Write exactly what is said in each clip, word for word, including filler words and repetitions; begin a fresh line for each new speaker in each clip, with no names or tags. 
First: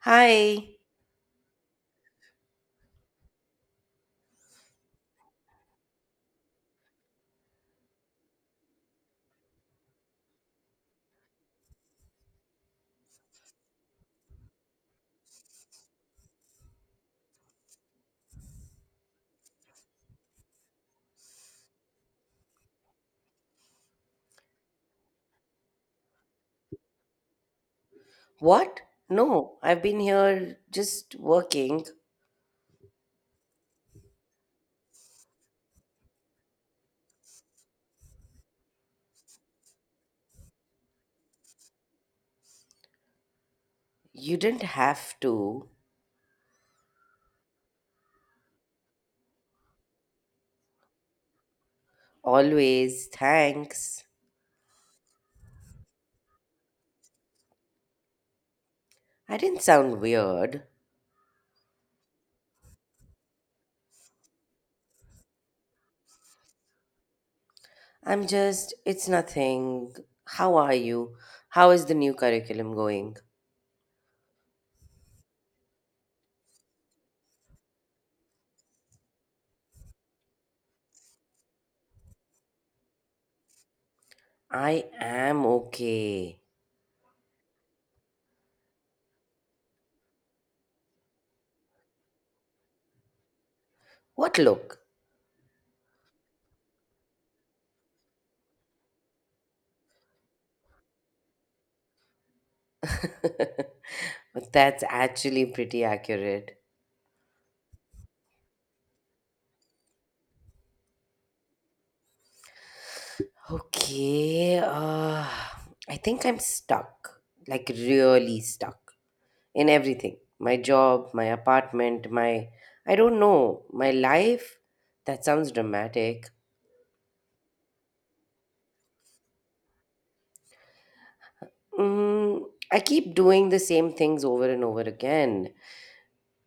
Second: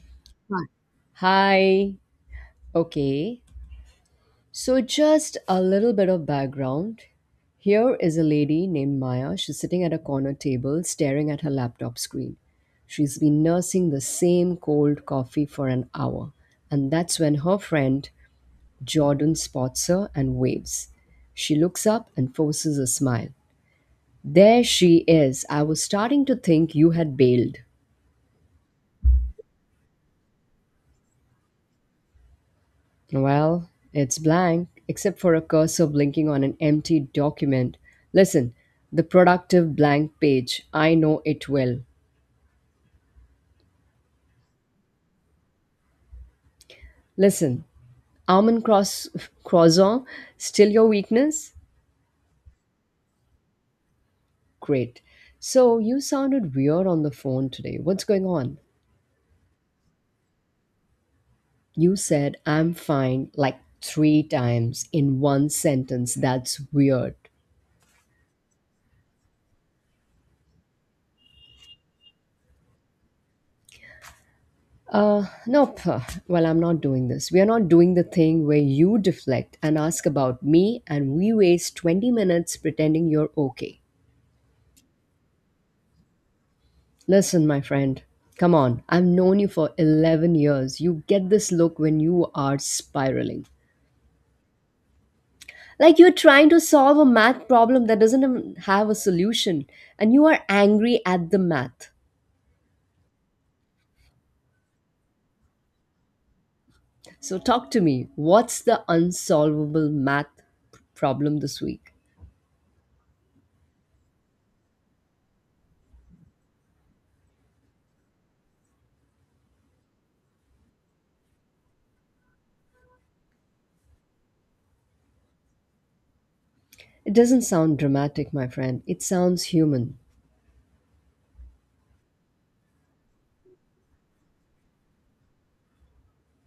Hi.
Hi. Okay. So, just a little bit of background. Here is a lady named Maya. She's sitting at a corner table staring at her laptop screen. She's been nursing the same cold coffee for an hour. And that's when her friend Jordan spots her and waves. She looks up and forces a smile. There she is. I was starting to think you had bailed.
What? No, I've been here just working.
Well, it's blank, except for a cursor blinking on an empty document. Listen, the productive blank page. I know it well.
You didn't have to.
Listen, almond cross croissant, still your weakness?
Always, thanks.
Great. So you sounded weird on the phone today. What's going on?
I didn't sound weird.
You said I'm fine like three times in one sentence. That's weird.
I'm just, it's nothing. How are you? How is the new curriculum going?
Uh, nope. Well, I'm not doing this. We are not doing the thing where you deflect and ask about me, and we waste twenty minutes pretending you're okay.
I am okay.
Listen, my friend, come on. I've known you for eleven years. You get this look when you are spiraling.
What look?
Like you're trying to solve a math problem that doesn't even have a solution, and you are angry at the math.
That's actually pretty accurate.
So, talk to me. What's the unsolvable math problem this week?
Okay, uh, I think I'm stuck. Like, really stuck. In everything, my job, my apartment, my I don't know, my life. That sounds dramatic.
It doesn't sound dramatic, my friend. It sounds human.
Mm, I keep doing the same things over and over again.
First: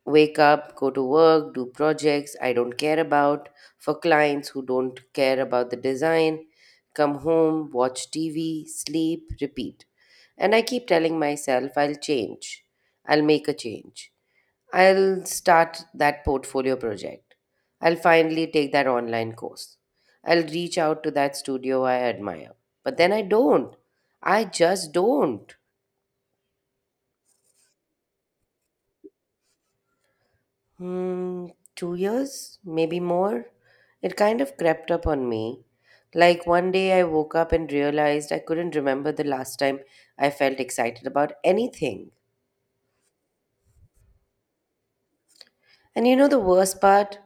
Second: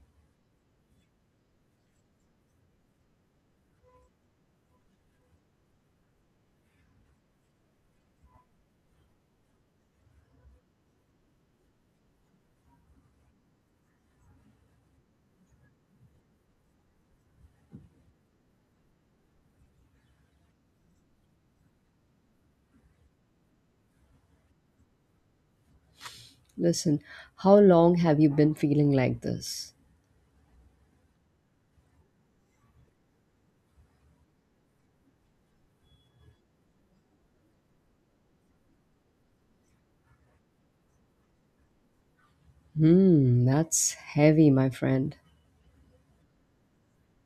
Wake up, go to work, do projects I don't care about for clients who don't care about the design, come home, watch T V, sleep, repeat. And I keep telling myself I'll change. I'll make a change. I'll start that portfolio project. I'll finally take that online course. I'll reach out to that studio I admire. But then I don't. I just don't.
Listen, how long have you been feeling like this?
Hmm, two years, maybe more. It kind of crept up on me. Like one day I woke up and realized I couldn't remember the last time I felt excited about anything.
Hmm, that's heavy, my friend.
And you know the worst part?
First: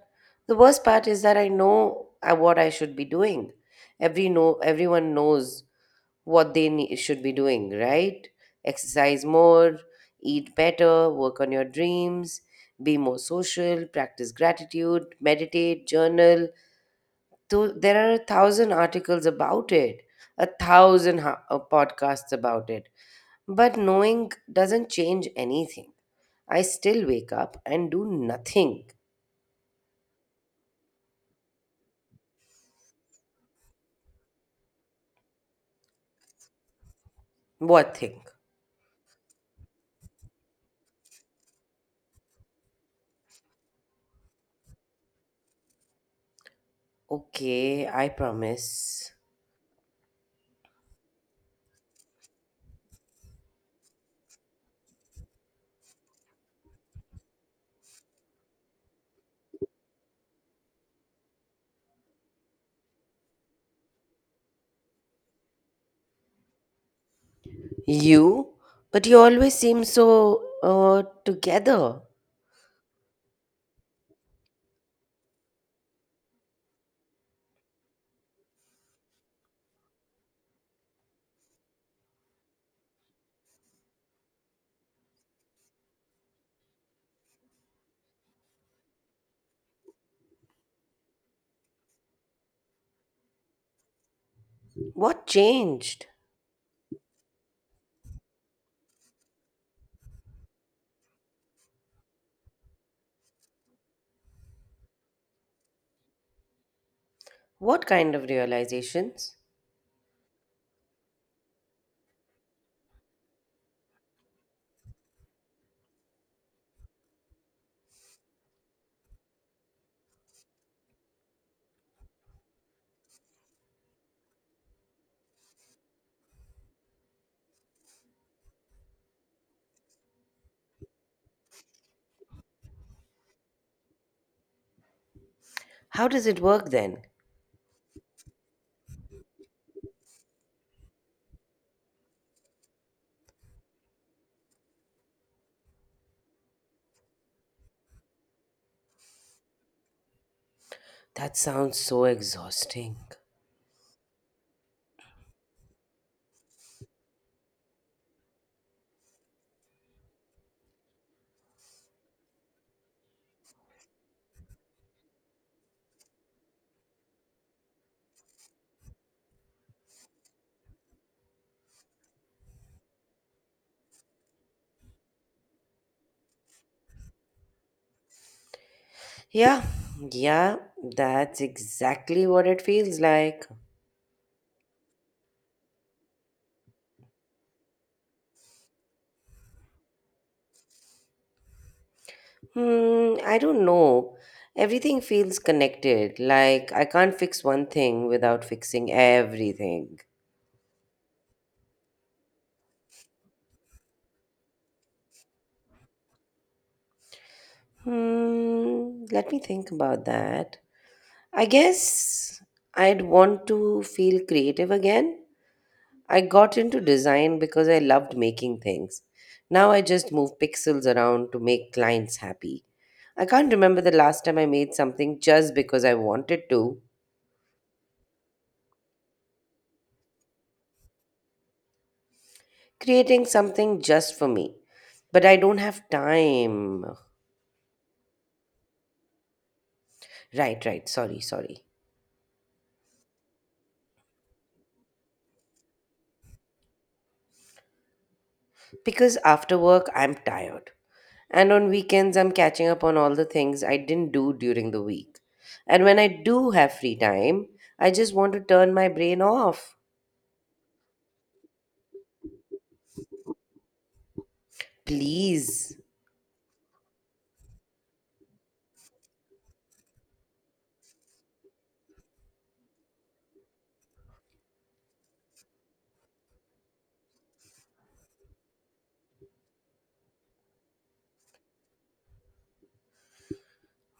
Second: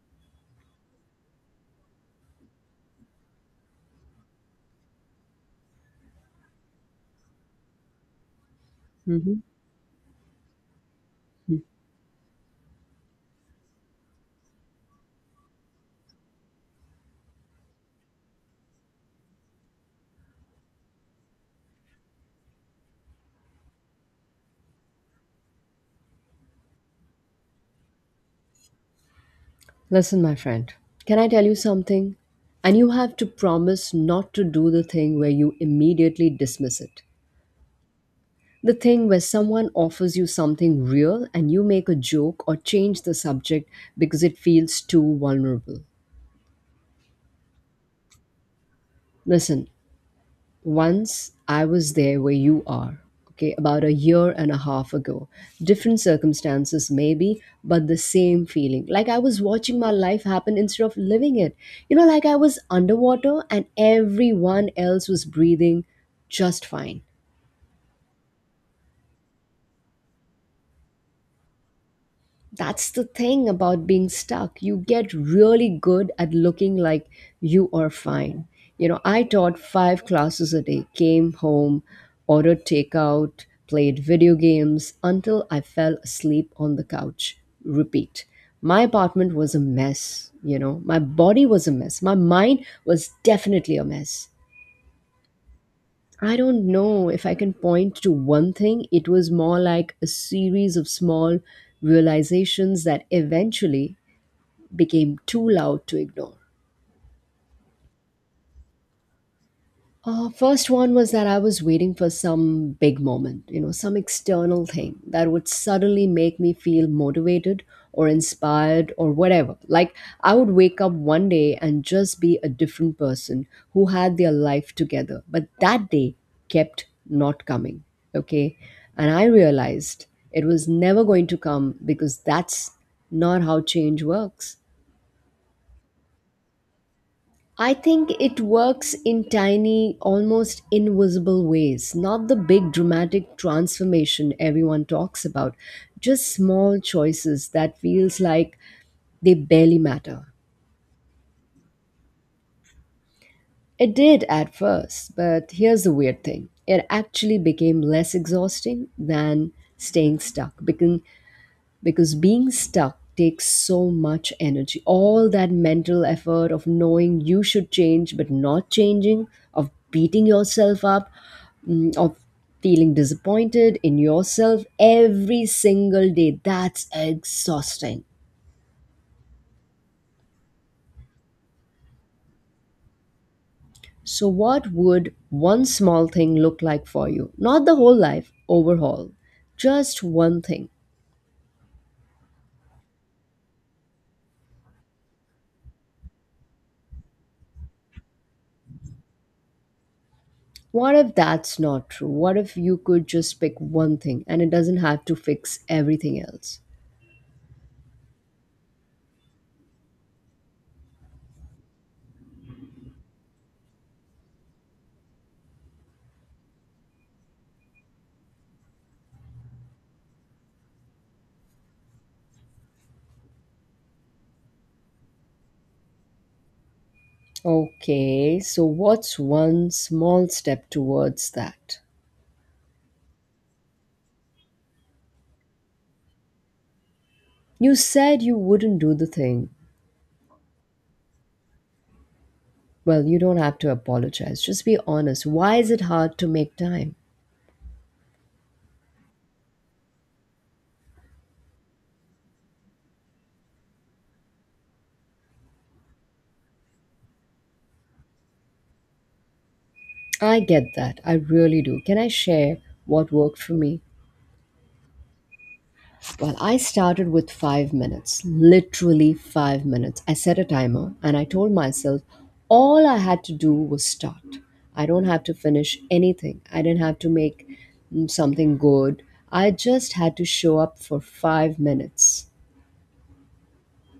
The worst part is that I know uh, what I should be doing. Every no Everyone knows what they nee- should be doing, right? Exercise
Mhm.
more, eat better, work on your dreams, be more social, practice gratitude, meditate, journal. So there are a thousand articles about it, a thousand ha- uh, podcasts about it. But knowing doesn't change anything. I still wake up and do nothing.
Listen, my friend, can I tell you something? And you have to promise not to do the thing where you immediately dismiss it.
What thing?
The thing where someone offers you something real and you make a joke or change the subject because it feels too vulnerable.
Okay, I promise.
Listen, once I was there where you are, okay, about a year and a half ago. Different circumstances, maybe, but the same feeling. Like I was watching my life happen instead of living it. You know, like I was underwater and everyone else was breathing just fine.
You? But you always seem so uh, together.
That's the thing about being stuck. You get really good at looking like you are fine. You know, I taught five classes a day, came home, ordered takeout, played video games until I fell asleep on the couch. Repeat. My apartment was a mess, you know. My body was a mess. My mind was definitely a mess.
What changed?
I don't know if I can point to one thing. It was more like a series of small realizations that eventually became too loud to ignore.
What kind of realizations?
Uh, first one was that I was waiting for some big moment, you know, some external thing that would suddenly make me feel motivated or inspired or whatever. Like I would wake up one day and just be a different person who had their life together. But that day kept not coming, okay? And I realized it was never going to come because that's not how change works.
How does it work then?
I think it works in tiny, almost invisible ways, not the big dramatic transformation everyone talks about, just small choices that feels like they barely matter.
That sounds so exhausting.
It did at first, but here's the weird thing. It actually became less exhausting than staying stuck because because being stuck takes so much energy. All that mental effort of knowing you should change but not changing, of beating yourself up, mm, of feeling disappointed in yourself every single day. That's exhausting.
Yeah, yeah, that's exactly what it feels like.
So, what would one small thing look like for you? Not the whole life overhaul, just one thing.
Hmm, I don't know. Everything feels connected, like I can't fix one thing without fixing everything.
What if that's not true? What if you could just pick one thing and it doesn't have to fix everything else?
Hmm, let me think about that. I guess I'd want to feel creative again. I got into design because I loved making things. Now I just move pixels around to make clients happy. I can't remember the last time I made something just because I wanted to,
Okay, so what's one small step towards that?
creating something just for me. But I don't have time.
You said you wouldn't do the thing.
Right, right, sorry, sorry.
Well, you don't have to apologize. Just be honest. Why is it hard to make time?
Because after work, I'm tired. And on weekends, I'm catching up on all the things I didn't do during the week. And when I do have free time, I just want to turn my brain off.
I get that. I really do. Can I share what worked for me?
Please.
Well, I started with five minutes, literally five minutes. I set a timer and I told myself all I had to do was start. I don't have to finish anything, I didn't have to make mm, something good. I just had to show up for five minutes.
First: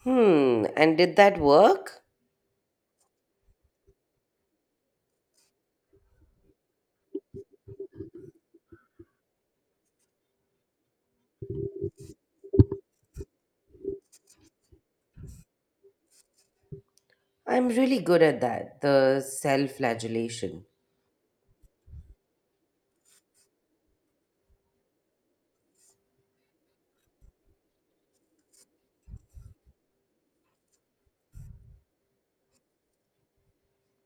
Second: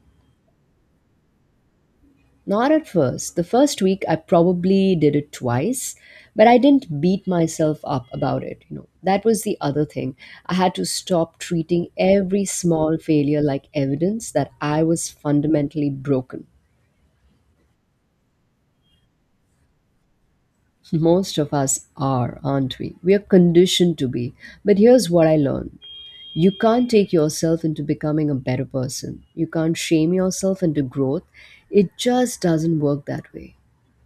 Hmm, and did that work?
Not at first. The first week I probably did it twice, but I didn't beat myself up about it, you know. That was the other thing. I had to stop treating every small failure like evidence that I was fundamentally broken.
I'm really good at that, the self flagellation.
Most of us are, aren't we? We are conditioned to be. But here's what I learned. You can't take yourself into becoming a better person. You can't shame yourself into growth. It just doesn't work that way.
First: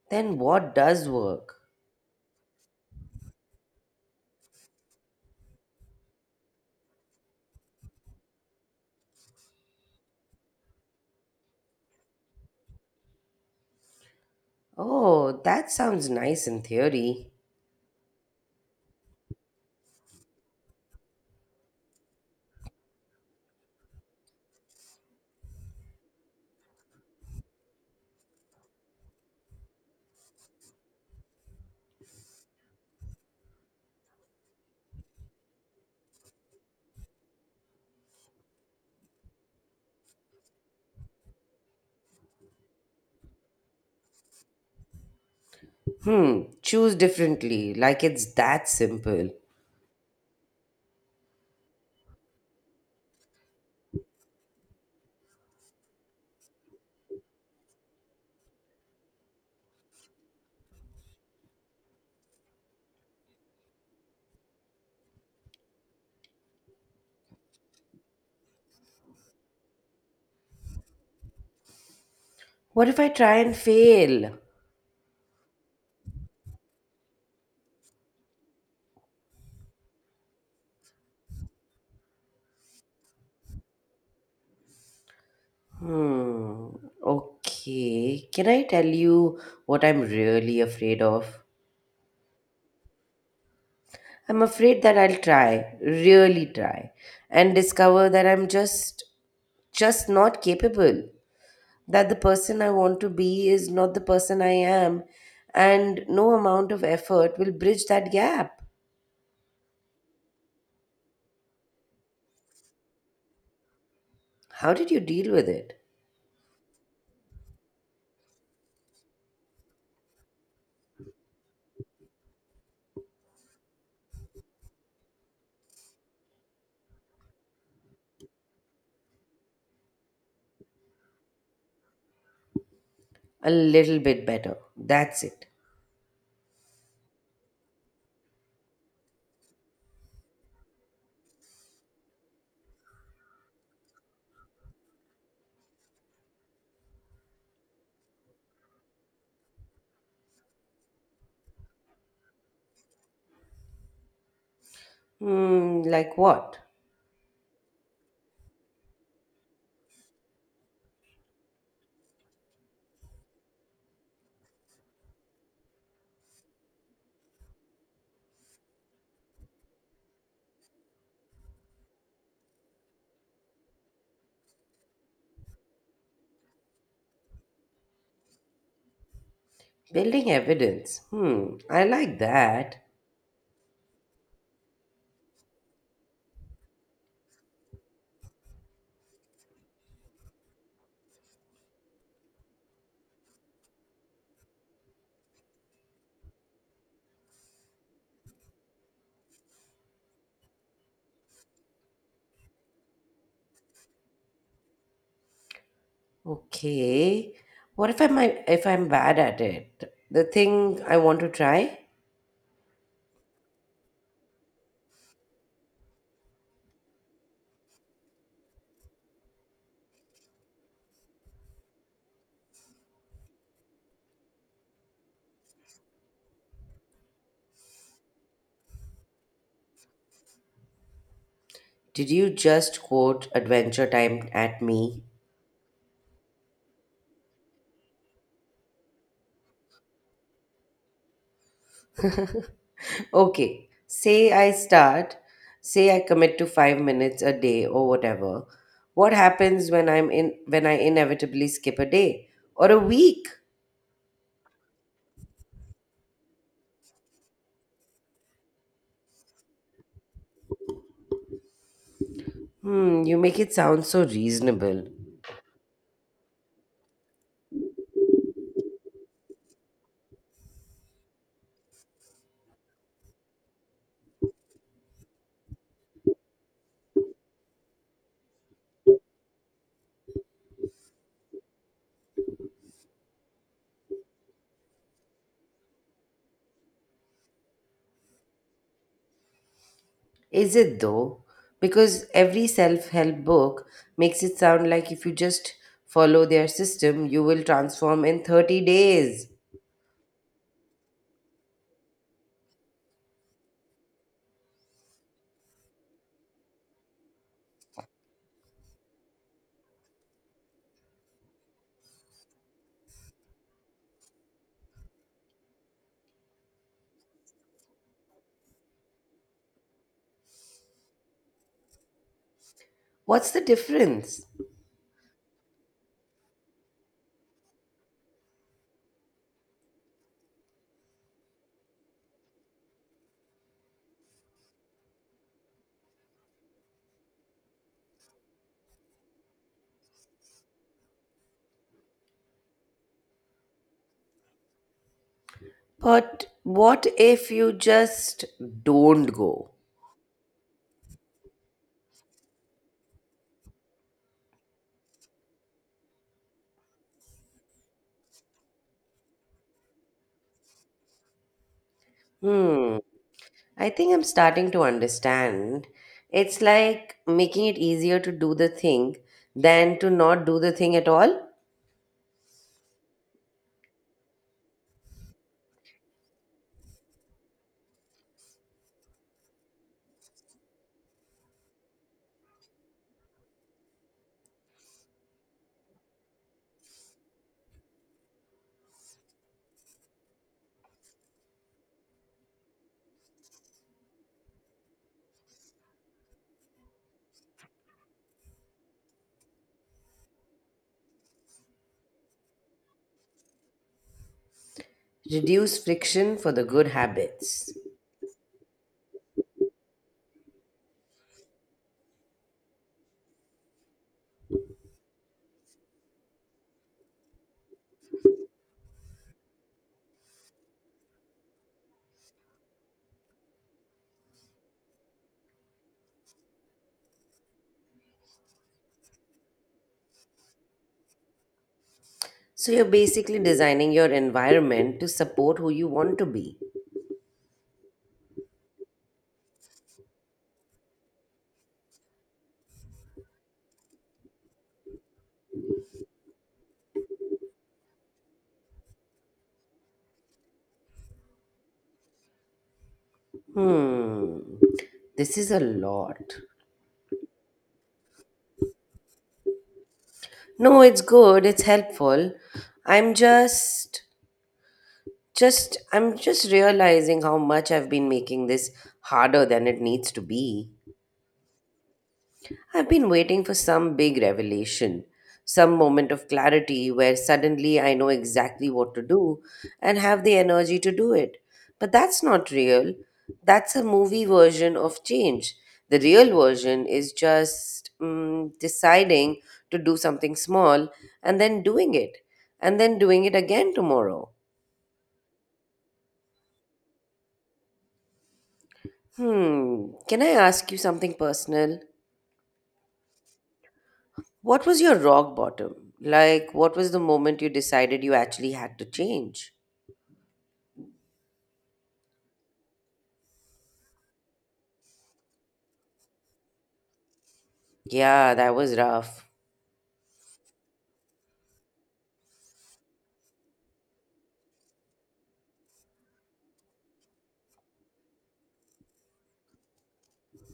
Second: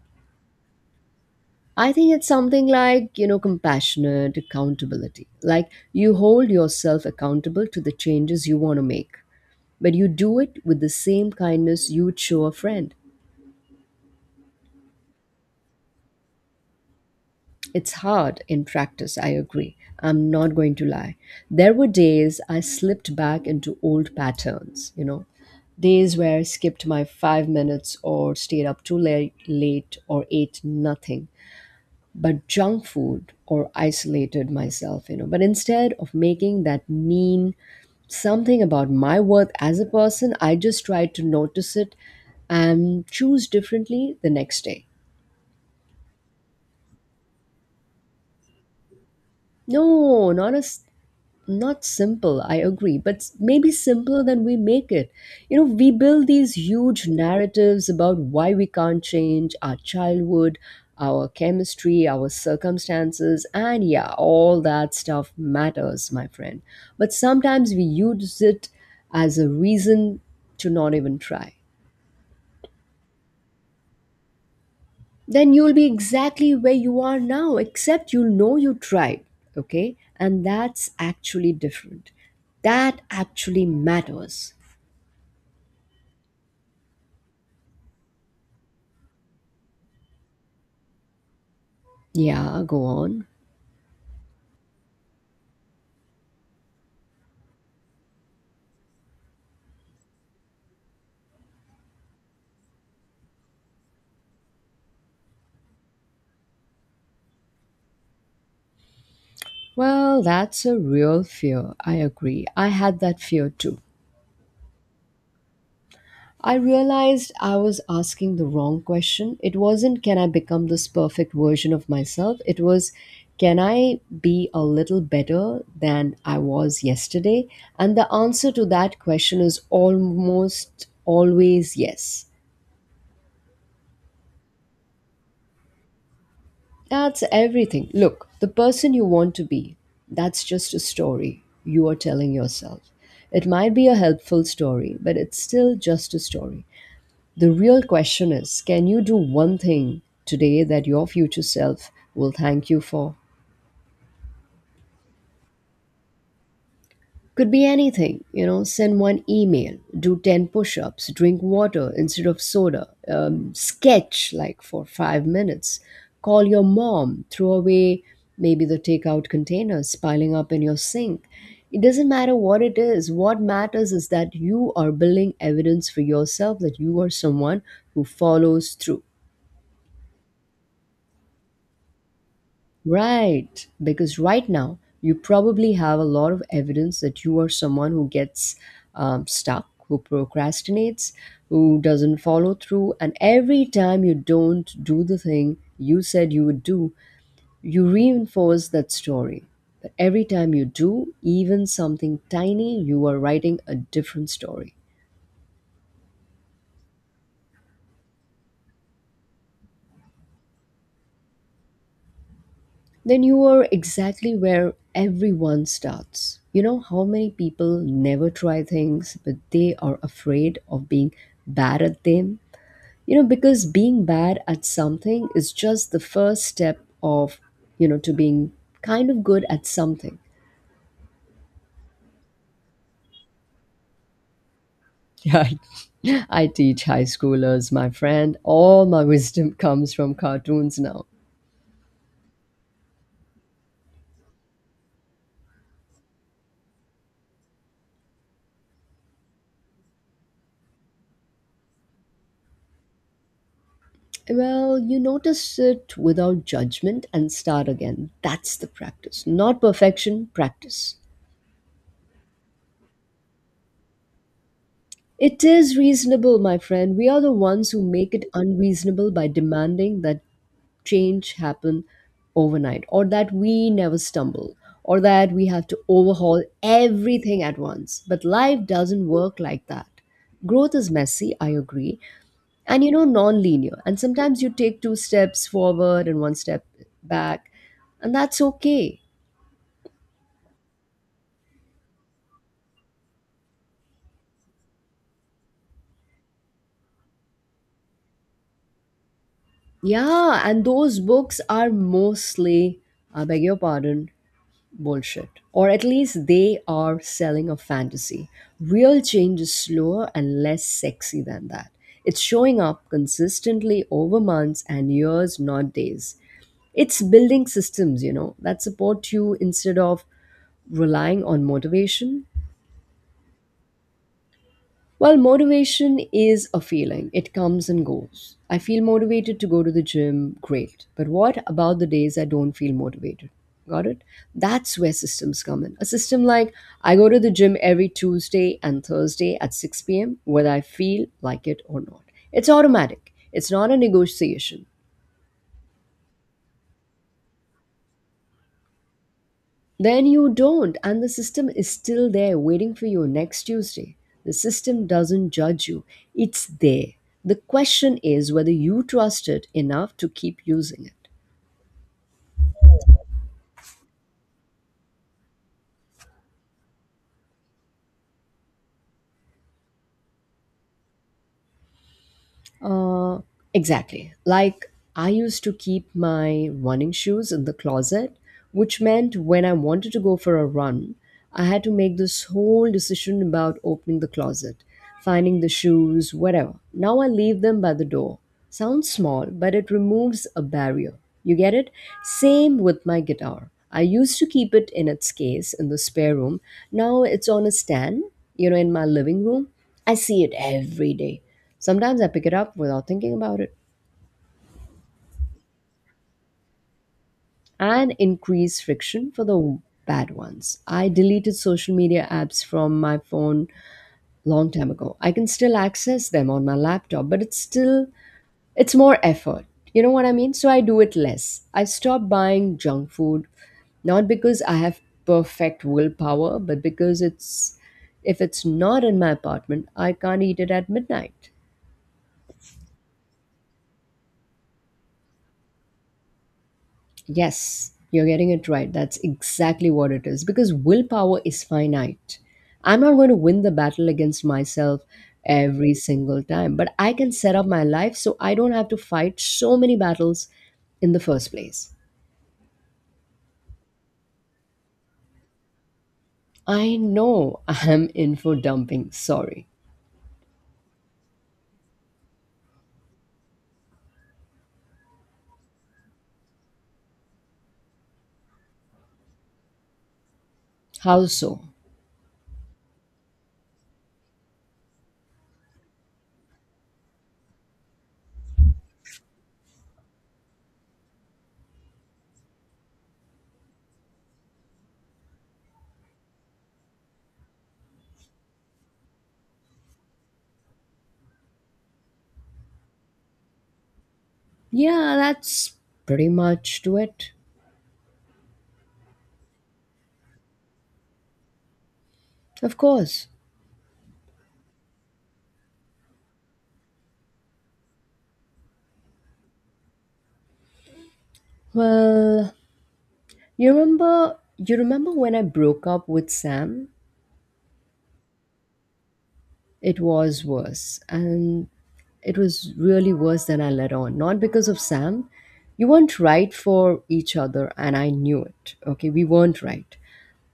Then what does work?
I think it's something like, you know, compassionate accountability. Like you hold yourself accountable to the changes you want to make, but you do it with the same kindness you would show a friend.
Oh, that sounds nice in theory.
It's hard in practice, I agree. I'm not going to lie. There were days I slipped back into old patterns, you know, days where I skipped my five minutes or stayed up too late, late or ate nothing but junk food or isolated myself, you know. But instead of making that mean something about my worth as a person, I just tried to notice it and choose differently the next day.
Hmm, choose differently, like it's that simple.
No, not a s- not simple, I agree, but s- maybe simpler than we make it. You know, we build these huge narratives about why we can't change: our childhood, our chemistry, our circumstances. And yeah, all that stuff matters, my friend, but sometimes we use it as a reason to not even try.
What if I try and fail?
Then you'll be exactly where you are now, except you'll know you tried, okay? And that's actually different. That actually matters.
Hmm, okay. Can I tell you what I'm really afraid of?
Yeah, go on.
I'm afraid that I'll try, really try, and discover that I'm just just not capable. That the person I want to be is not the person I am, and no amount of effort will bridge that gap.
Well, that's a real fear. I agree. I had that fear too.
How did you deal with it?
I realized I was asking the wrong question. It wasn't, can I become this perfect version of myself? It was, can I be a little better than I was yesterday? And the answer to that question is almost always yes.
A little bit better. That's it.
That's everything. Look, the person you want to be, that's just a story you are telling yourself. It might be a helpful story, but it's still just a story. The real question is, can you do one thing today that your future self will thank you for?
Hmm, like what?
Could be anything, you know, send one email, do ten push ups, drink water instead of soda, um, sketch like for five minutes, call your mom, throw away maybe the takeout containers piling up in your sink. It doesn't matter what it is. What matters is that you are building evidence for yourself that you are someone who follows through.
Building evidence. Hmm, I like that.
Right, because right now you probably have a lot of evidence that you are someone who gets um, stuck, who procrastinates, who doesn't follow through, and every time you don't do the thing you said you would do, you reinforce that story. But every time you do, even something tiny, you are writing a different story.
Okay. What if I'm if I'm bad at it? The thing I want to try?
Then you are exactly where everyone starts. You know how many people never try things, but they are afraid of being bad at them? You know, because being bad at something is just the first step of, you know, to being kind of good at something.
Did you just quote Adventure Time at me?
Yeah, I teach high schoolers, my friend. All my wisdom comes from cartoons now.
Okay, say I start, say I commit to five minutes a day or whatever. What happens when I'm in when I inevitably skip a day or a week?
Well, you notice it without judgment and start again. That's the practice. Not perfection, practice.
Hmm, you make it sound so reasonable.
It is reasonable, my friend. We are the ones who make it unreasonable by demanding that change happen overnight, or that we never stumble, or that we have to overhaul everything at once. But life doesn't work like that. Growth is messy, I agree, and you know, non-linear, and sometimes you take two steps forward and one step back, and that's okay.
Is it though? Because every self-help book makes it sound like if you just follow their system, you will transform in thirty days.
Yeah, and those books are mostly, I beg your pardon, bullshit, or at least they are selling a fantasy. Real change is slower and less sexy than that. It's showing up consistently over months and years, not days. It's building systems, you know, that support you instead of relying on motivation.
What's the difference?
Well, motivation is a feeling. It comes and goes. I feel motivated to go to the gym, great. But what about the days I don't feel motivated? Got it? That's where systems come in. A system like, I go to the gym every Tuesday and Thursday at six p m, whether I feel like it or not. It's automatic, it's not a negotiation.
But what if you just don't go?
Then you don't, and the system is still there waiting for you next Tuesday. The system doesn't judge you, it's there. The question is whether you trust it enough to keep using it.
Hmm. I think I'm starting to understand. It's like making it easier to do the thing than to not do the thing at all.
Uh, exactly. Like I used to keep my running shoes in the closet, which meant when I wanted to go for a run, I had to make this whole decision about opening the closet, finding the shoes, whatever. Now I leave them by the door. Sounds small, but it removes a barrier. You get it? Same with my guitar. I used to keep it in its case in the spare room. Now it's on a stand, you know, in my living room. I see it every day. Sometimes I pick it up without thinking about it
Reduce friction for the good habits.
and increase friction for the bad ones. I deleted social media apps from my phone long time ago. I can still access them on my laptop, but it's still it's more effort. You know what I mean? So I do it less. I stop buying junk food not because I have perfect willpower, but because it's if it's not in my apartment, I can't eat it at midnight.
So you're basically designing your environment to support who you want to be.
Yes, you're getting it right. That's exactly what it is because willpower is finite. I'm not going to win the battle against myself every single time, but I can set up my life so I don't have to fight so many battles in the first place.
Hmm. This is a lot.
I know I'm in for dumping, sorry.
No, it's good. It's helpful. I'm just just I'm just realizing how much I've been making this harder than it needs to be.
How so?
I've been waiting for some big revelation, some moment of clarity where suddenly I know exactly what to do and have the energy to do it. But that's not real. That's a movie version of change. The real version is just mm, deciding to do something small and then doing it, and then doing it again tomorrow.
Yeah, that's pretty much to it.
Hmm, can I ask you something personal?
Of course.
What was your rock bottom? Like, what was the moment you decided you actually had to change?
Well, you remember you remember when I broke up with Sam?
Yeah, that was rough.
It was worse. And it was really worse than I let on. Not because of Sam. You weren't right for each other, and I knew it. Okay, we weren't right.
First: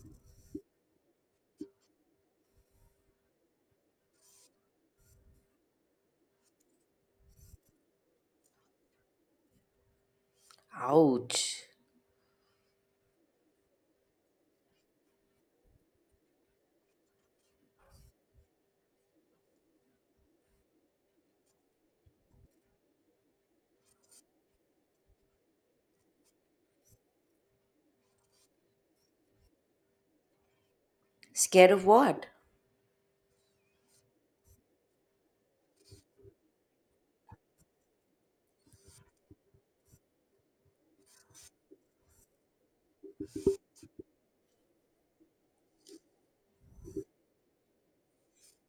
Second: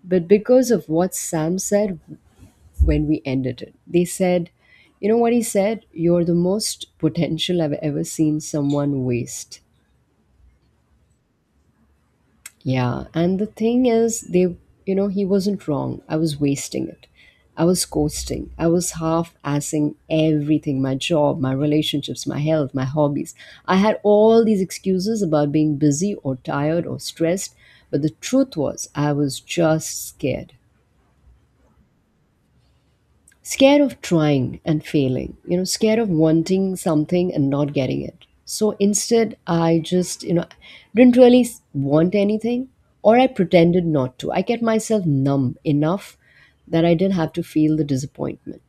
But because of what Sam said when we ended it, they said, you know what he said? You're the most potential I've ever seen someone waste.
Ouch.
Yeah, and the thing is, they, you know, he wasn't wrong. I was wasting it. I was coasting. I was half assing everything, my job, my relationships, my health, my hobbies. I had all these excuses about being busy or tired or stressed, but the truth was, I was just scared,
Scared of what?
scared of trying and failing, you know scared of wanting something and not getting it. So instead, i just you know didn't really s- want anything, or I pretended not to. I kept myself numb enough that I didn't have to feel the disappointment.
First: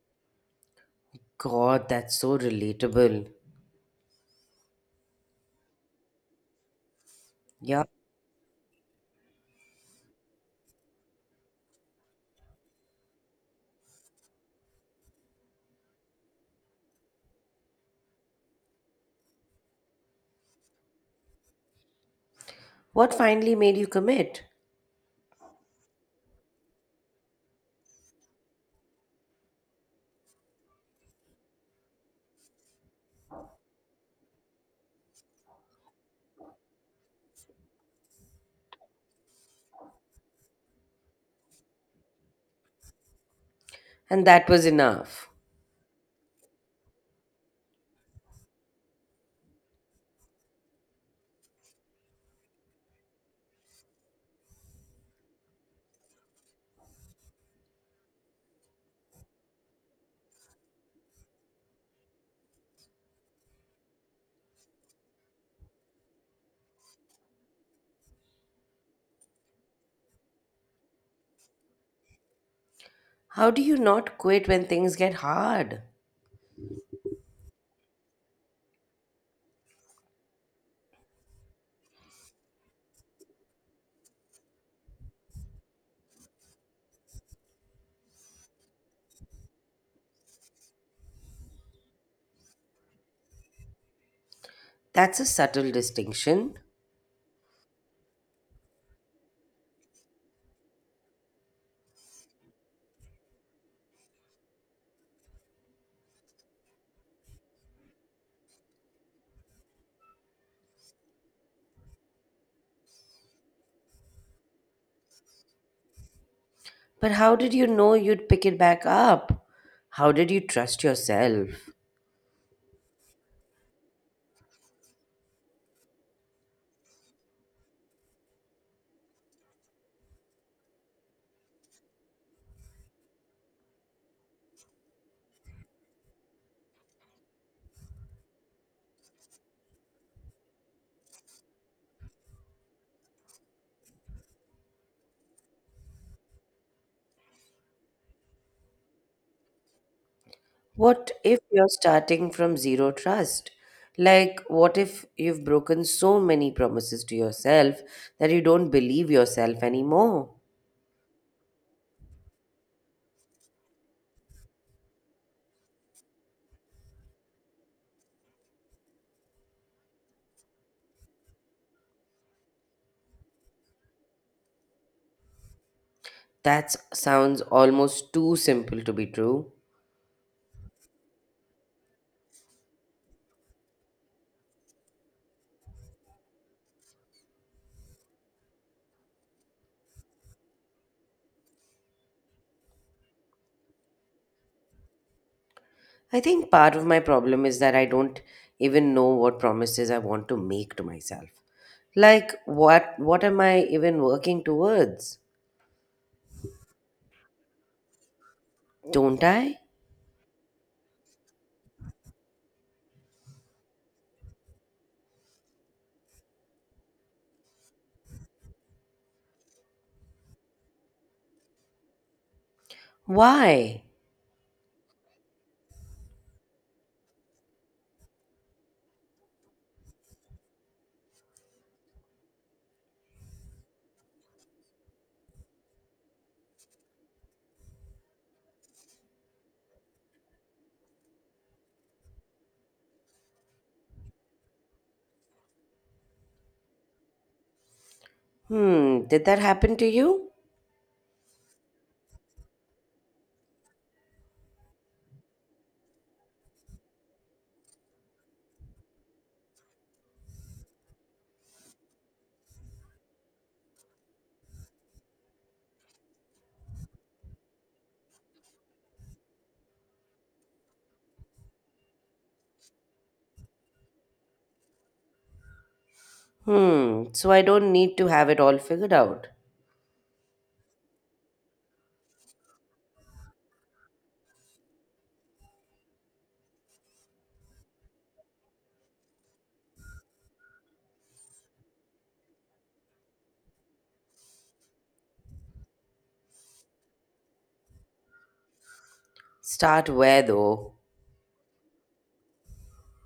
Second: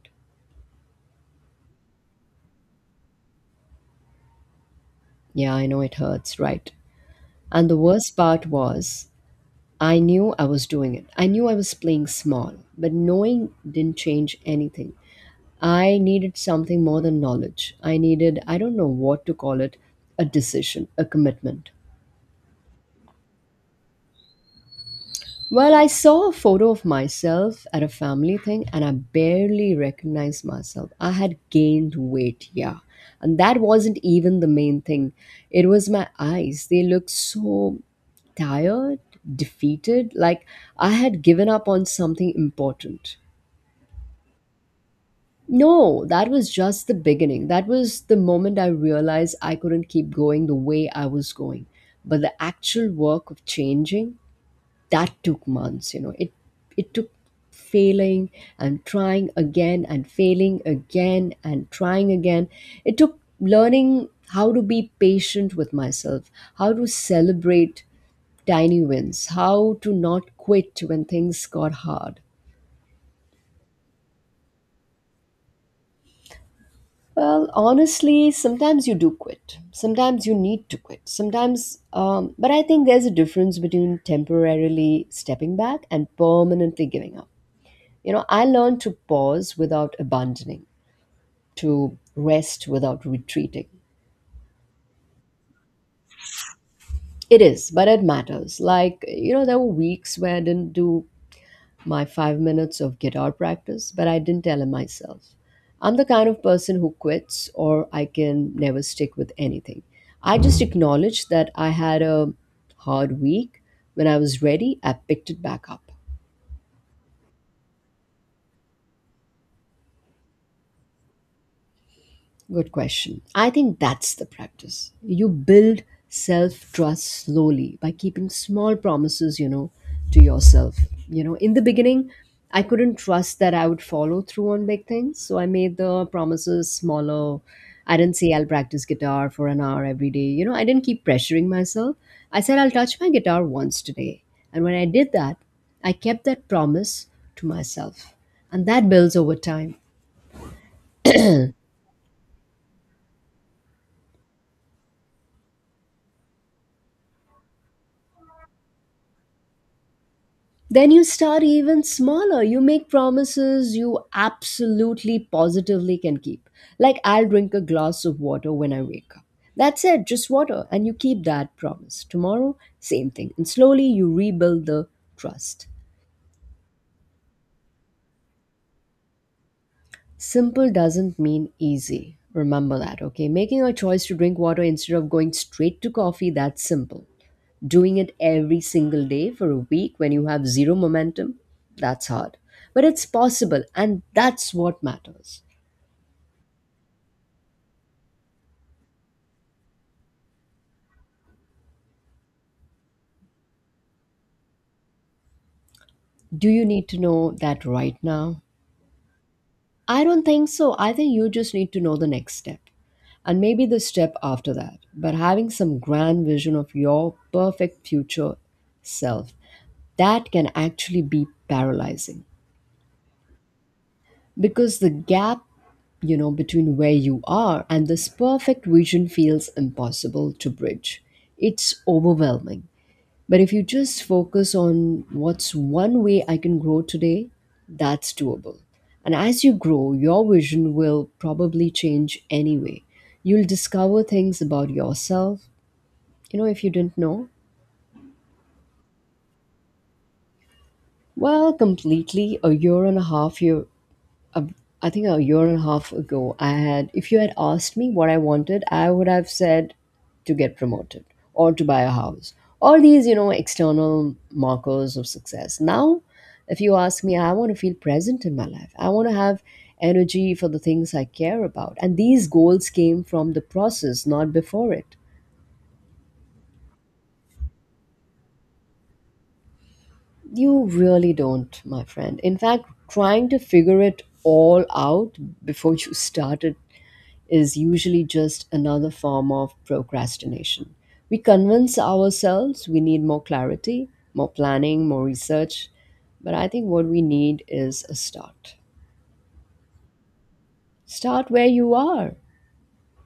God, that's so relatable.
Yeah, I know it hurts, right? And the
Yeah.
worst part was, I knew I was doing it. I knew I was playing small, but knowing didn't change anything. I needed something more than knowledge. I needed, I don't know what to call it, a decision, a commitment.
What finally made you commit?
Well, I saw a photo of myself at a family thing and I barely recognized myself. I had gained weight, yeah. And that wasn't even the main thing. It was my eyes. They looked so tired, defeated, like I had given up on something important.
And that was enough.
No, that was just the beginning. That was the moment I realized I couldn't keep going the way I was going. But the actual work of changing, that took months, you know. It it took failing and trying again and failing again and trying again. It took learning how to be patient with myself, how to celebrate tiny wins, how to not quit when things got hard.
How do you not quit when things get hard?
Well, honestly, sometimes you do quit. Sometimes you need to quit. Sometimes, um, but I think there's a difference between temporarily stepping back and permanently giving up. You know, I learned to pause without abandoning, to rest without retreating.
That's a subtle distinction.
It is, but it matters. Like, you know, there were weeks where I didn't do my five minutes of guitar practice, but I didn't tell him myself. I'm the kind of person who quits or I can never stick with anything. I just acknowledged that I had a hard week. When I was ready, I picked it back up.
But how did you know you'd pick it back up? How did you trust yourself?
Good question. I think that's the practice. You build self trust slowly by keeping small promises, you know, to yourself. You know, in the beginning, I couldn't trust that I would follow through on big things. So I made the promises smaller. I didn't say I'll practice guitar for an hour every day. You know, I didn't keep pressuring myself. I said I'll touch my guitar once today. And when I did that, I kept that promise to myself. And that builds over time.
What if you're starting from zero trust? Like, what if you've broken so many promises to yourself that you don't believe yourself anymore?
Then you start even smaller. You make promises you absolutely positively can keep. Like, I'll drink a glass of water when I wake up. That's it, just water. And you keep that promise. Tomorrow, same thing. And slowly you rebuild the trust.
That sounds almost too simple to be true.
Simple doesn't mean easy. Remember that, okay? Making a choice to drink water instead of going straight to coffee, that's simple. Doing it every single day for a week when you have zero momentum, that's hard. But it's possible, and that's what matters.
I think part of my problem is that I don't even know what promises I want to make to myself. Like, what, what am I even working towards?
Do you need to know that right now?
Don't I?
I don't think so. I think you just need to know the next step and maybe the step after that. But having some grand vision of your perfect future self, that can actually be paralyzing.
Why?
Because the gap, you know, between where you are and this perfect vision feels impossible to bridge. It's overwhelming. But if you just focus on what's one way I can grow today, that's doable. And as you grow, your vision will probably change anyway. You'll discover things about yourself, you know, if you didn't know.
Hmm, did that happen to you?
Well completely a year and a half year a, I think a year and a half ago, I had, if you had asked me what I wanted, I would have said to get promoted or to buy a house. All these, you know, external markers of success. Now, if you ask me, I want to feel present in my life. I want to have energy for the things I care about. And these goals came from the process, not before it.
Hmm, so I don't need to have it all figured out.
You really don't, my friend. In fact, trying to figure it all out before you started is usually just another form of procrastination. We convince ourselves we need more clarity, more planning, more research, but I think what we need is a start.
Start where though?
Start where you are,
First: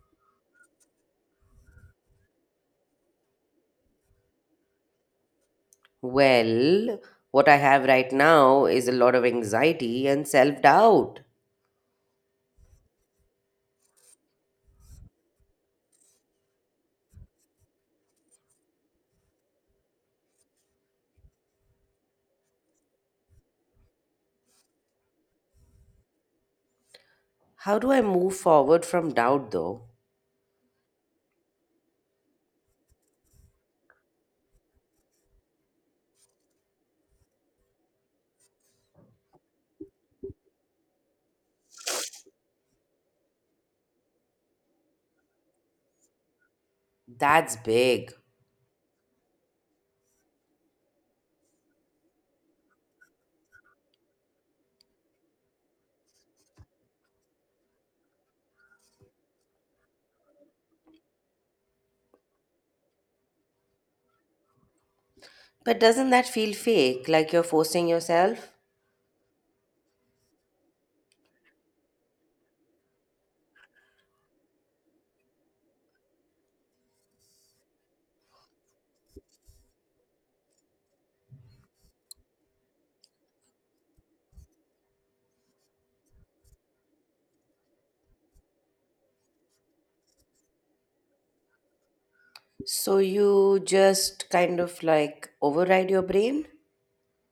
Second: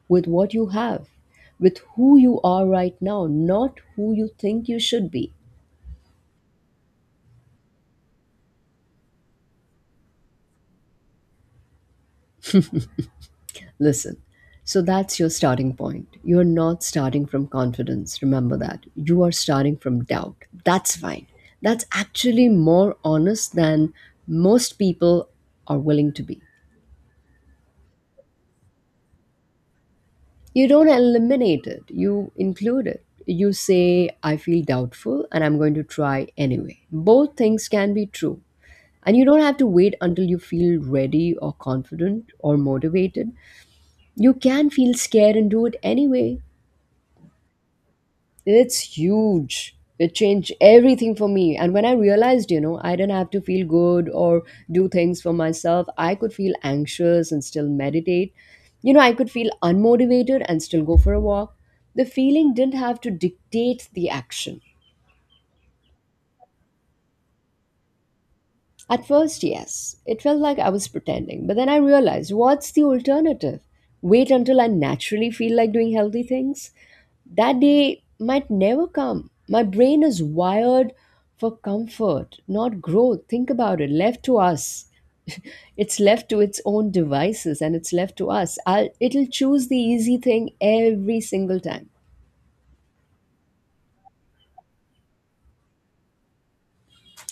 with what you have, with who you are right now, not who you think you should be.
Well, what I have right now is a lot of anxiety and self doubt.
Listen, so that's your starting point. You're not starting from confidence. Remember that. You are starting from doubt. That's fine. That's actually more honest than most people are willing to be.
How do I move forward from doubt though?
You don't eliminate it, you include it. You say, I feel doubtful and I'm going to try anyway. Both things can be true. And you don't have to wait until you feel ready or confident or motivated. You can feel scared and do it anyway.
That's big.
It's huge. It changed everything for me. And when I realized, you know, I didn't have to feel good or do things for myself, I could feel anxious and still meditate. You know, I could feel unmotivated and still go for a walk. The feeling didn't have to dictate the action.
But doesn't that feel fake, like you're forcing yourself?
At first, yes, it felt like I was pretending, but then I realized, what's the alternative? Wait until I naturally feel like doing healthy things? That day might never come. My brain is wired for comfort, not growth. Think about it, left to us. It's left to its own devices and it's left to us. I'll, it'll choose the easy thing every single time.
So you just kind of like override your brain?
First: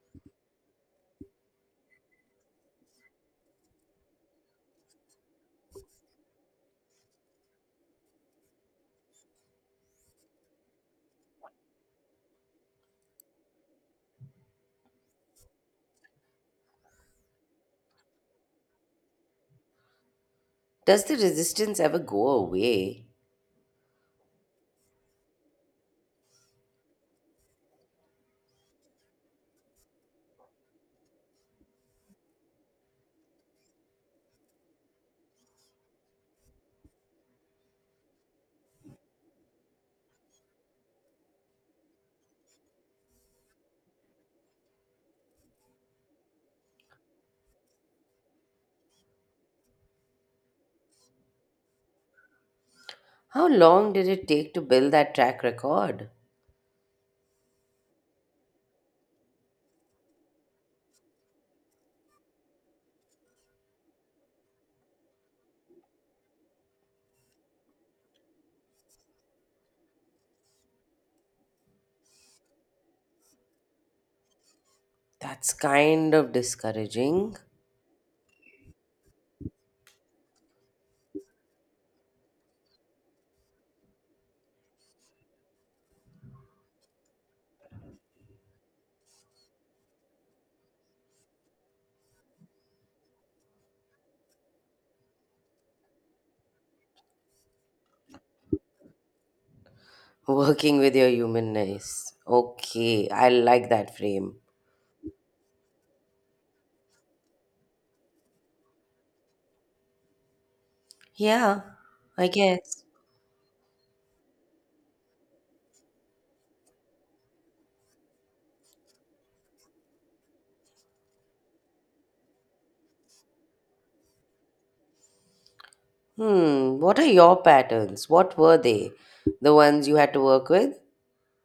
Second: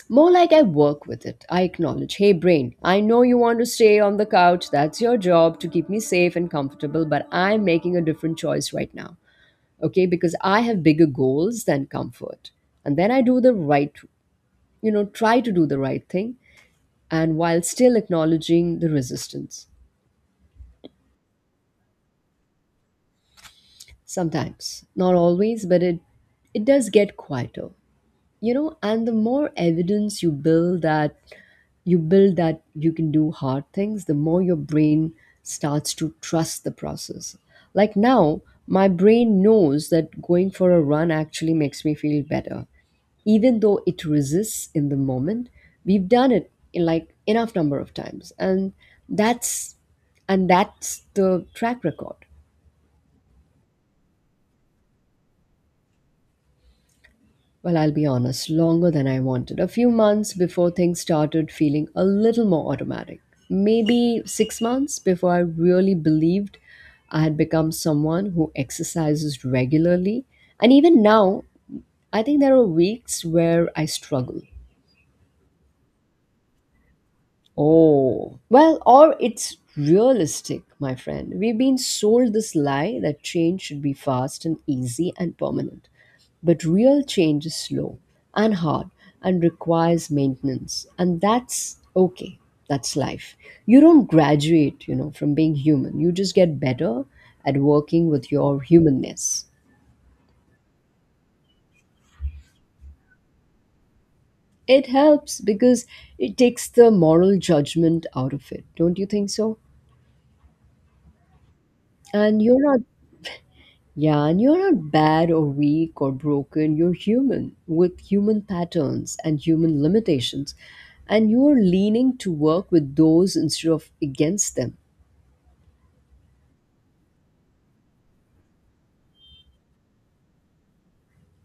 More like I work with it. I acknowledge, hey brain, I know you want to stay on the couch. That's your job to keep me safe and comfortable, but I'm making a different choice right now. Okay, because I have bigger goals than comfort. And then I do the right, you know, try to do the right thing, and while still acknowledging the resistance.
Does the resistance ever go away?
Sometimes, not always, but it it does get quieter. You know, and the more evidence you build that you build that you can do hard things, the more your brain starts to trust the process. Like now, my brain knows that going for a run actually makes me feel better, even though it resists in the moment. We've done it in like enough number of times, and that's and that's the track record.
How long did it take to build that track record?
Well, I'll be honest, longer than I wanted. A few months before things started feeling a little more automatic. Maybe six months before I really believed I had become someone who exercises regularly. And even now, I think there are weeks where I struggle.
That's kind of discouraging.
Oh, well, or it's realistic, my friend. We've been sold this lie that change should be fast and easy and permanent. But real change is slow and hard and requires maintenance. And that's okay. That's life. You don't graduate, you know, from being human. You just get better at working with your humanness.
Working with your humanness. Okay, I like that frame.
It helps because it takes the moral judgment out of it. Don't you think so?
Yeah, I
And you're not—
guess.
Yeah, and you're not bad or weak or broken. You're human with human patterns and human limitations. And you're leaning to work with those instead of against them.
Hmm, what are your patterns? What were they? The ones you had to work with?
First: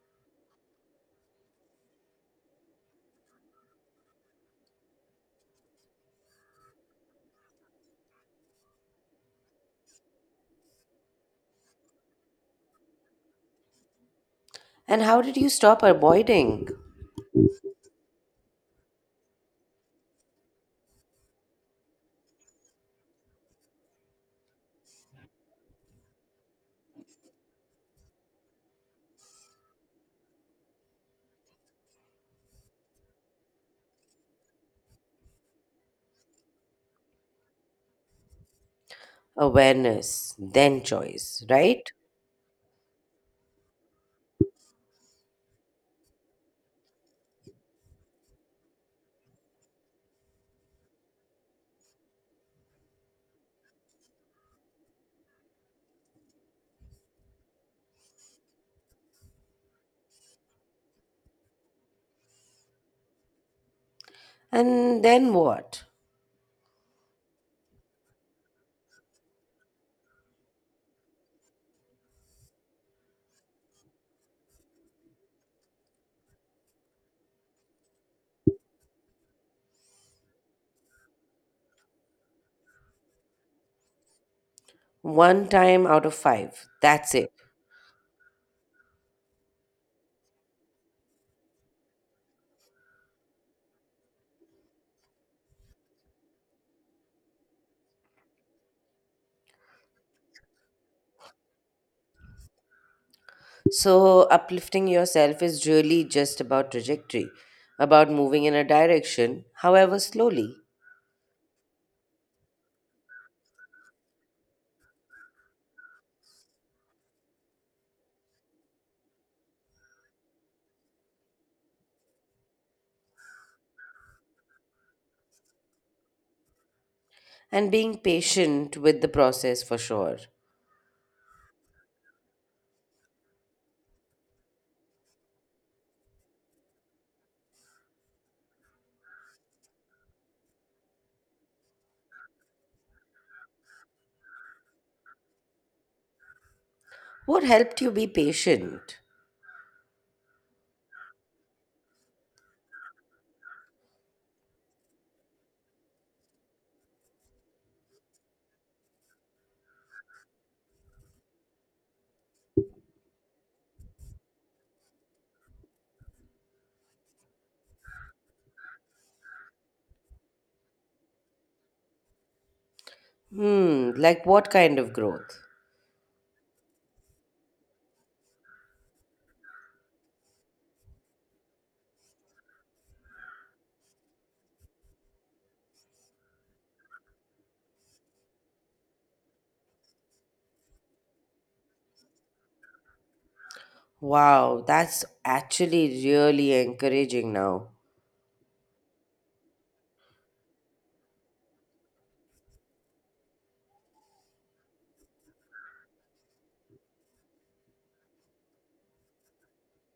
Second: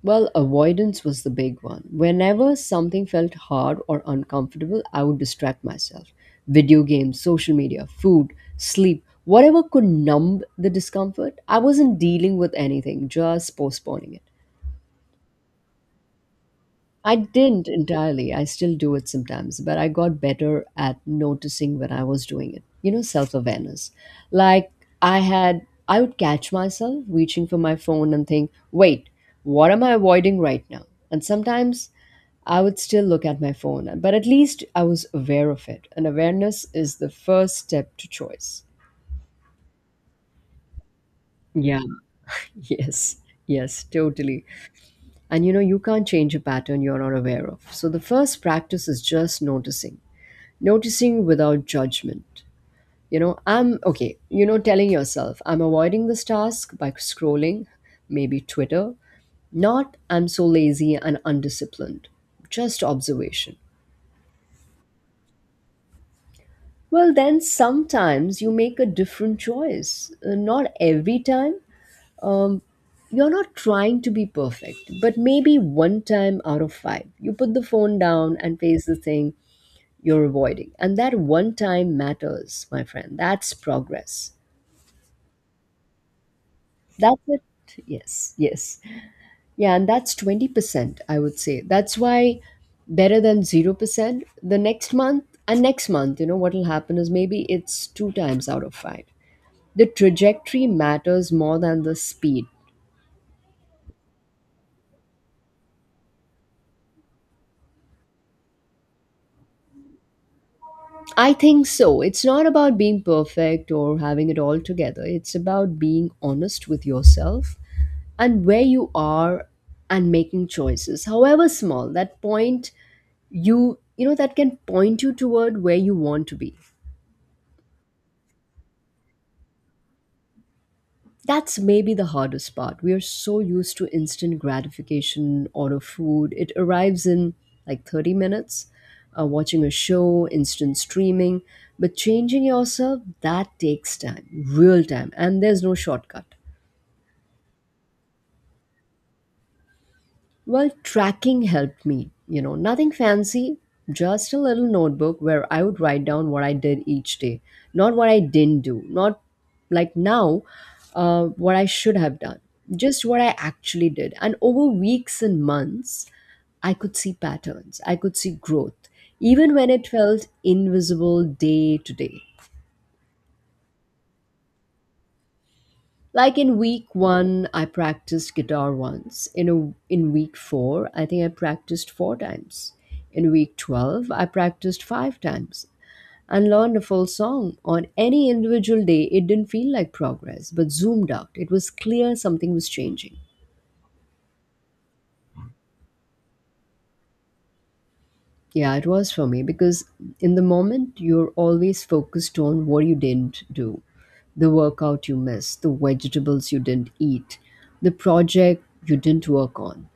Well, avoidance was the big one. Whenever something felt hard or uncomfortable, I would distract myself. Video games, social media, food, sleep, whatever could numb the discomfort. I wasn't dealing with anything, just postponing it.
And how did you stop avoiding?
I didn't entirely. I still do it sometimes, but I got better at noticing when I was doing it. You know, self awareness. Like I had, I would catch myself reaching for my phone and think, wait, what am I avoiding right now? And sometimes I would still look at my phone, but at least I was aware of it. And awareness is the first step to choice.
Awareness, then choice,
Yeah,
right?
yes, yes, totally. And you know, you can't change a pattern you're not aware of. So the first practice is just noticing, noticing without judgment. You know, I'm okay you know telling yourself, "I'm avoiding this task by scrolling maybe Twitter," not, "I'm so lazy and undisciplined," just observation.
And then what?
Well, then sometimes you make a different choice. Uh, not every time. um, you're not trying to be perfect, but maybe one time out of five you put the phone down and face the thing you're avoiding, and that one time matters, my friend. That's progress.
One time out of five. That's
That's
it.
it. Yes, yes. Yeah, and that's twenty percent, I would say. That's why better than zero percent. The next month and next month, you know, what will happen is maybe it's two times out of five. The trajectory matters more than the speed.
So, uplifting yourself is really just about trajectory, about moving in a direction, however slowly.
I think so. It's not about being perfect or having it all together. It's about being honest with yourself and where you are and making choices, however small. That point you you know that can point you toward where you want to be.
And being patient with the process for sure.
That's maybe the hardest part. We are so used to instant gratification. Order food, it arrives in like 30 minutes. Uh, watching a show, instant streaming. But changing yourself, that takes time, real time, and there's no shortcut.
What helped you be patient?
Well, tracking helped me. You know, nothing fancy, just a little notebook where I would write down what I did each day, not what I didn't do, not like now, uh, what I should have done, just what I actually did. And over weeks and months, I could see patterns, I could see growth, even when it felt invisible day to day.
Hmm, like what kind of growth?
Like in week one, I practiced guitar once. In a, in week four, I think I practiced four times. In week twelve, I practiced five times and learned a full song. On any individual day, it didn't feel like progress, but zoomed out, it was clear something was changing.
Wow, that's actually really encouraging now.
Yeah, it was for me because in the moment, you're always focused on what you didn't do, the workout you missed, the vegetables you didn't eat, the project you didn't work on.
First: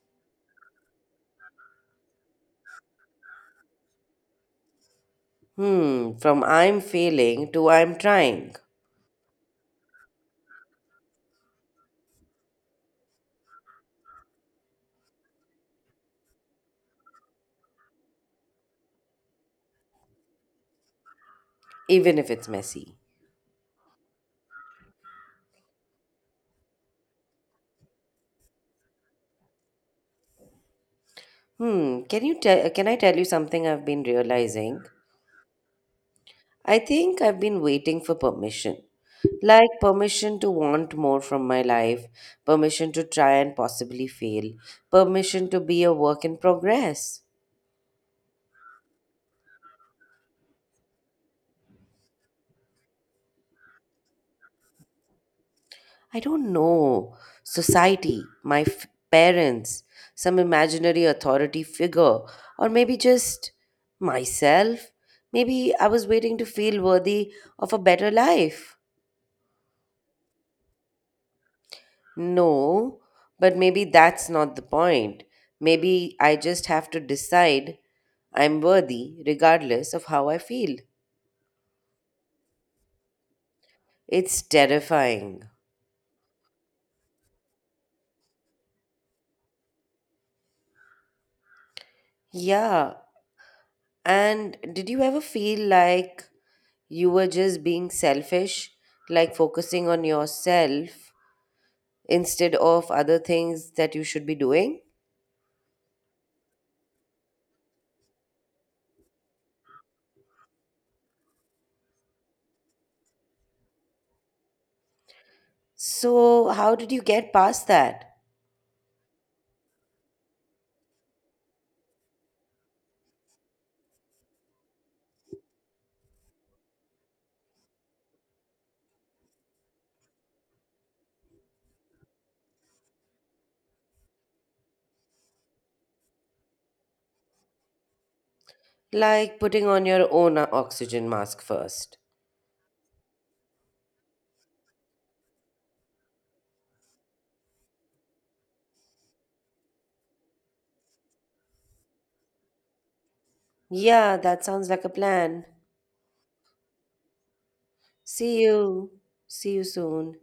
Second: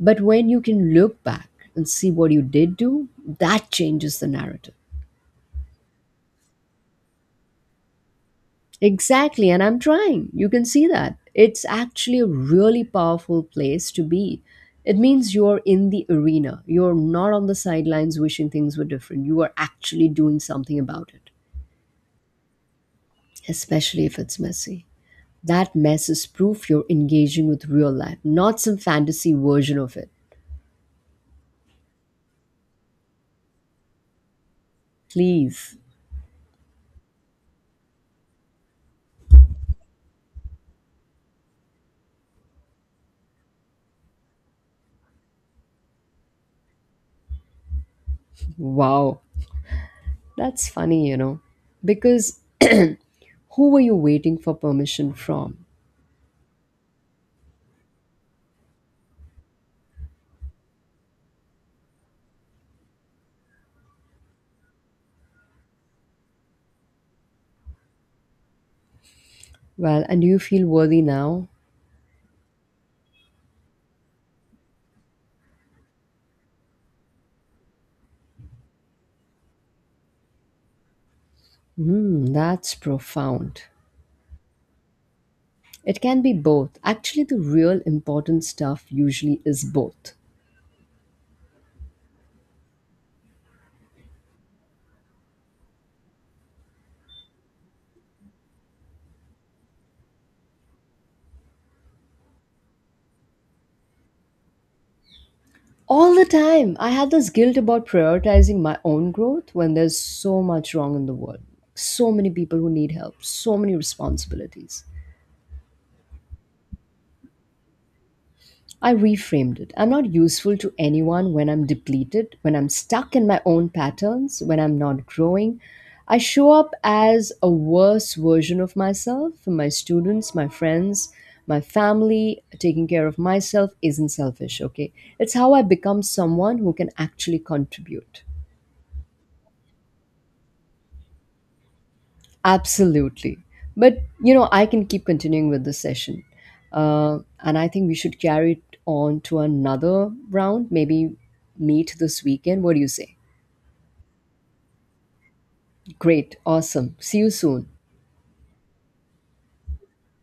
But when you can look back and see what you did do, that changes the narrative.
Hmm, from I'm failing to I'm trying,
Exactly, and I'm trying. You can see that. It's actually a really powerful place to be. It means you're in the arena. You're not on the sidelines wishing things were different. You are actually doing something about it,
even if it's messy.
especially if it's messy. That mess is proof you're engaging with real life, not some fantasy version of it.
Hmm, can you tell can I tell you something I've been realizing?
Please.
I think I've been waiting for permission. Like permission to want more from my life, permission to try and possibly fail, permission to be a work in progress.
Wow. That's funny, you know, because who were you waiting for permission from?
I don't know. Society, my f- parents, some imaginary authority figure, or maybe just myself. Maybe I was waiting to feel worthy of a better life.
Well, and do you feel worthy now?
No, but maybe that's not the point. Maybe I just have to decide I'm worthy regardless of how I feel.
Hmm, that's profound.
It's terrifying.
It can be both. Actually, the real important stuff usually is both.
Yeah. And did you ever feel like you were just being selfish, like focusing on yourself instead of other things that you should be doing?
All the time, I had this guilt about prioritizing my own growth when there's so much wrong in the world. So many people who need help, so many responsibilities.
So, how did you get past that?
I reframed it. I'm not useful to anyone when I'm depleted, when I'm stuck in my own patterns, when I'm not growing. I show up as a worse version of myself for my students, my friends, my family. Taking care of myself isn't selfish, okay? It's how I become someone who can actually contribute.
Like putting on your own uh, oxygen mask first.
Absolutely. But, you know, I can keep continuing with this session. Uh, and I think we should carry it on to another round, maybe meet this weekend. What do you say?
Yeah, that sounds like a plan.
Great. Awesome. See you soon.
See you. See you soon.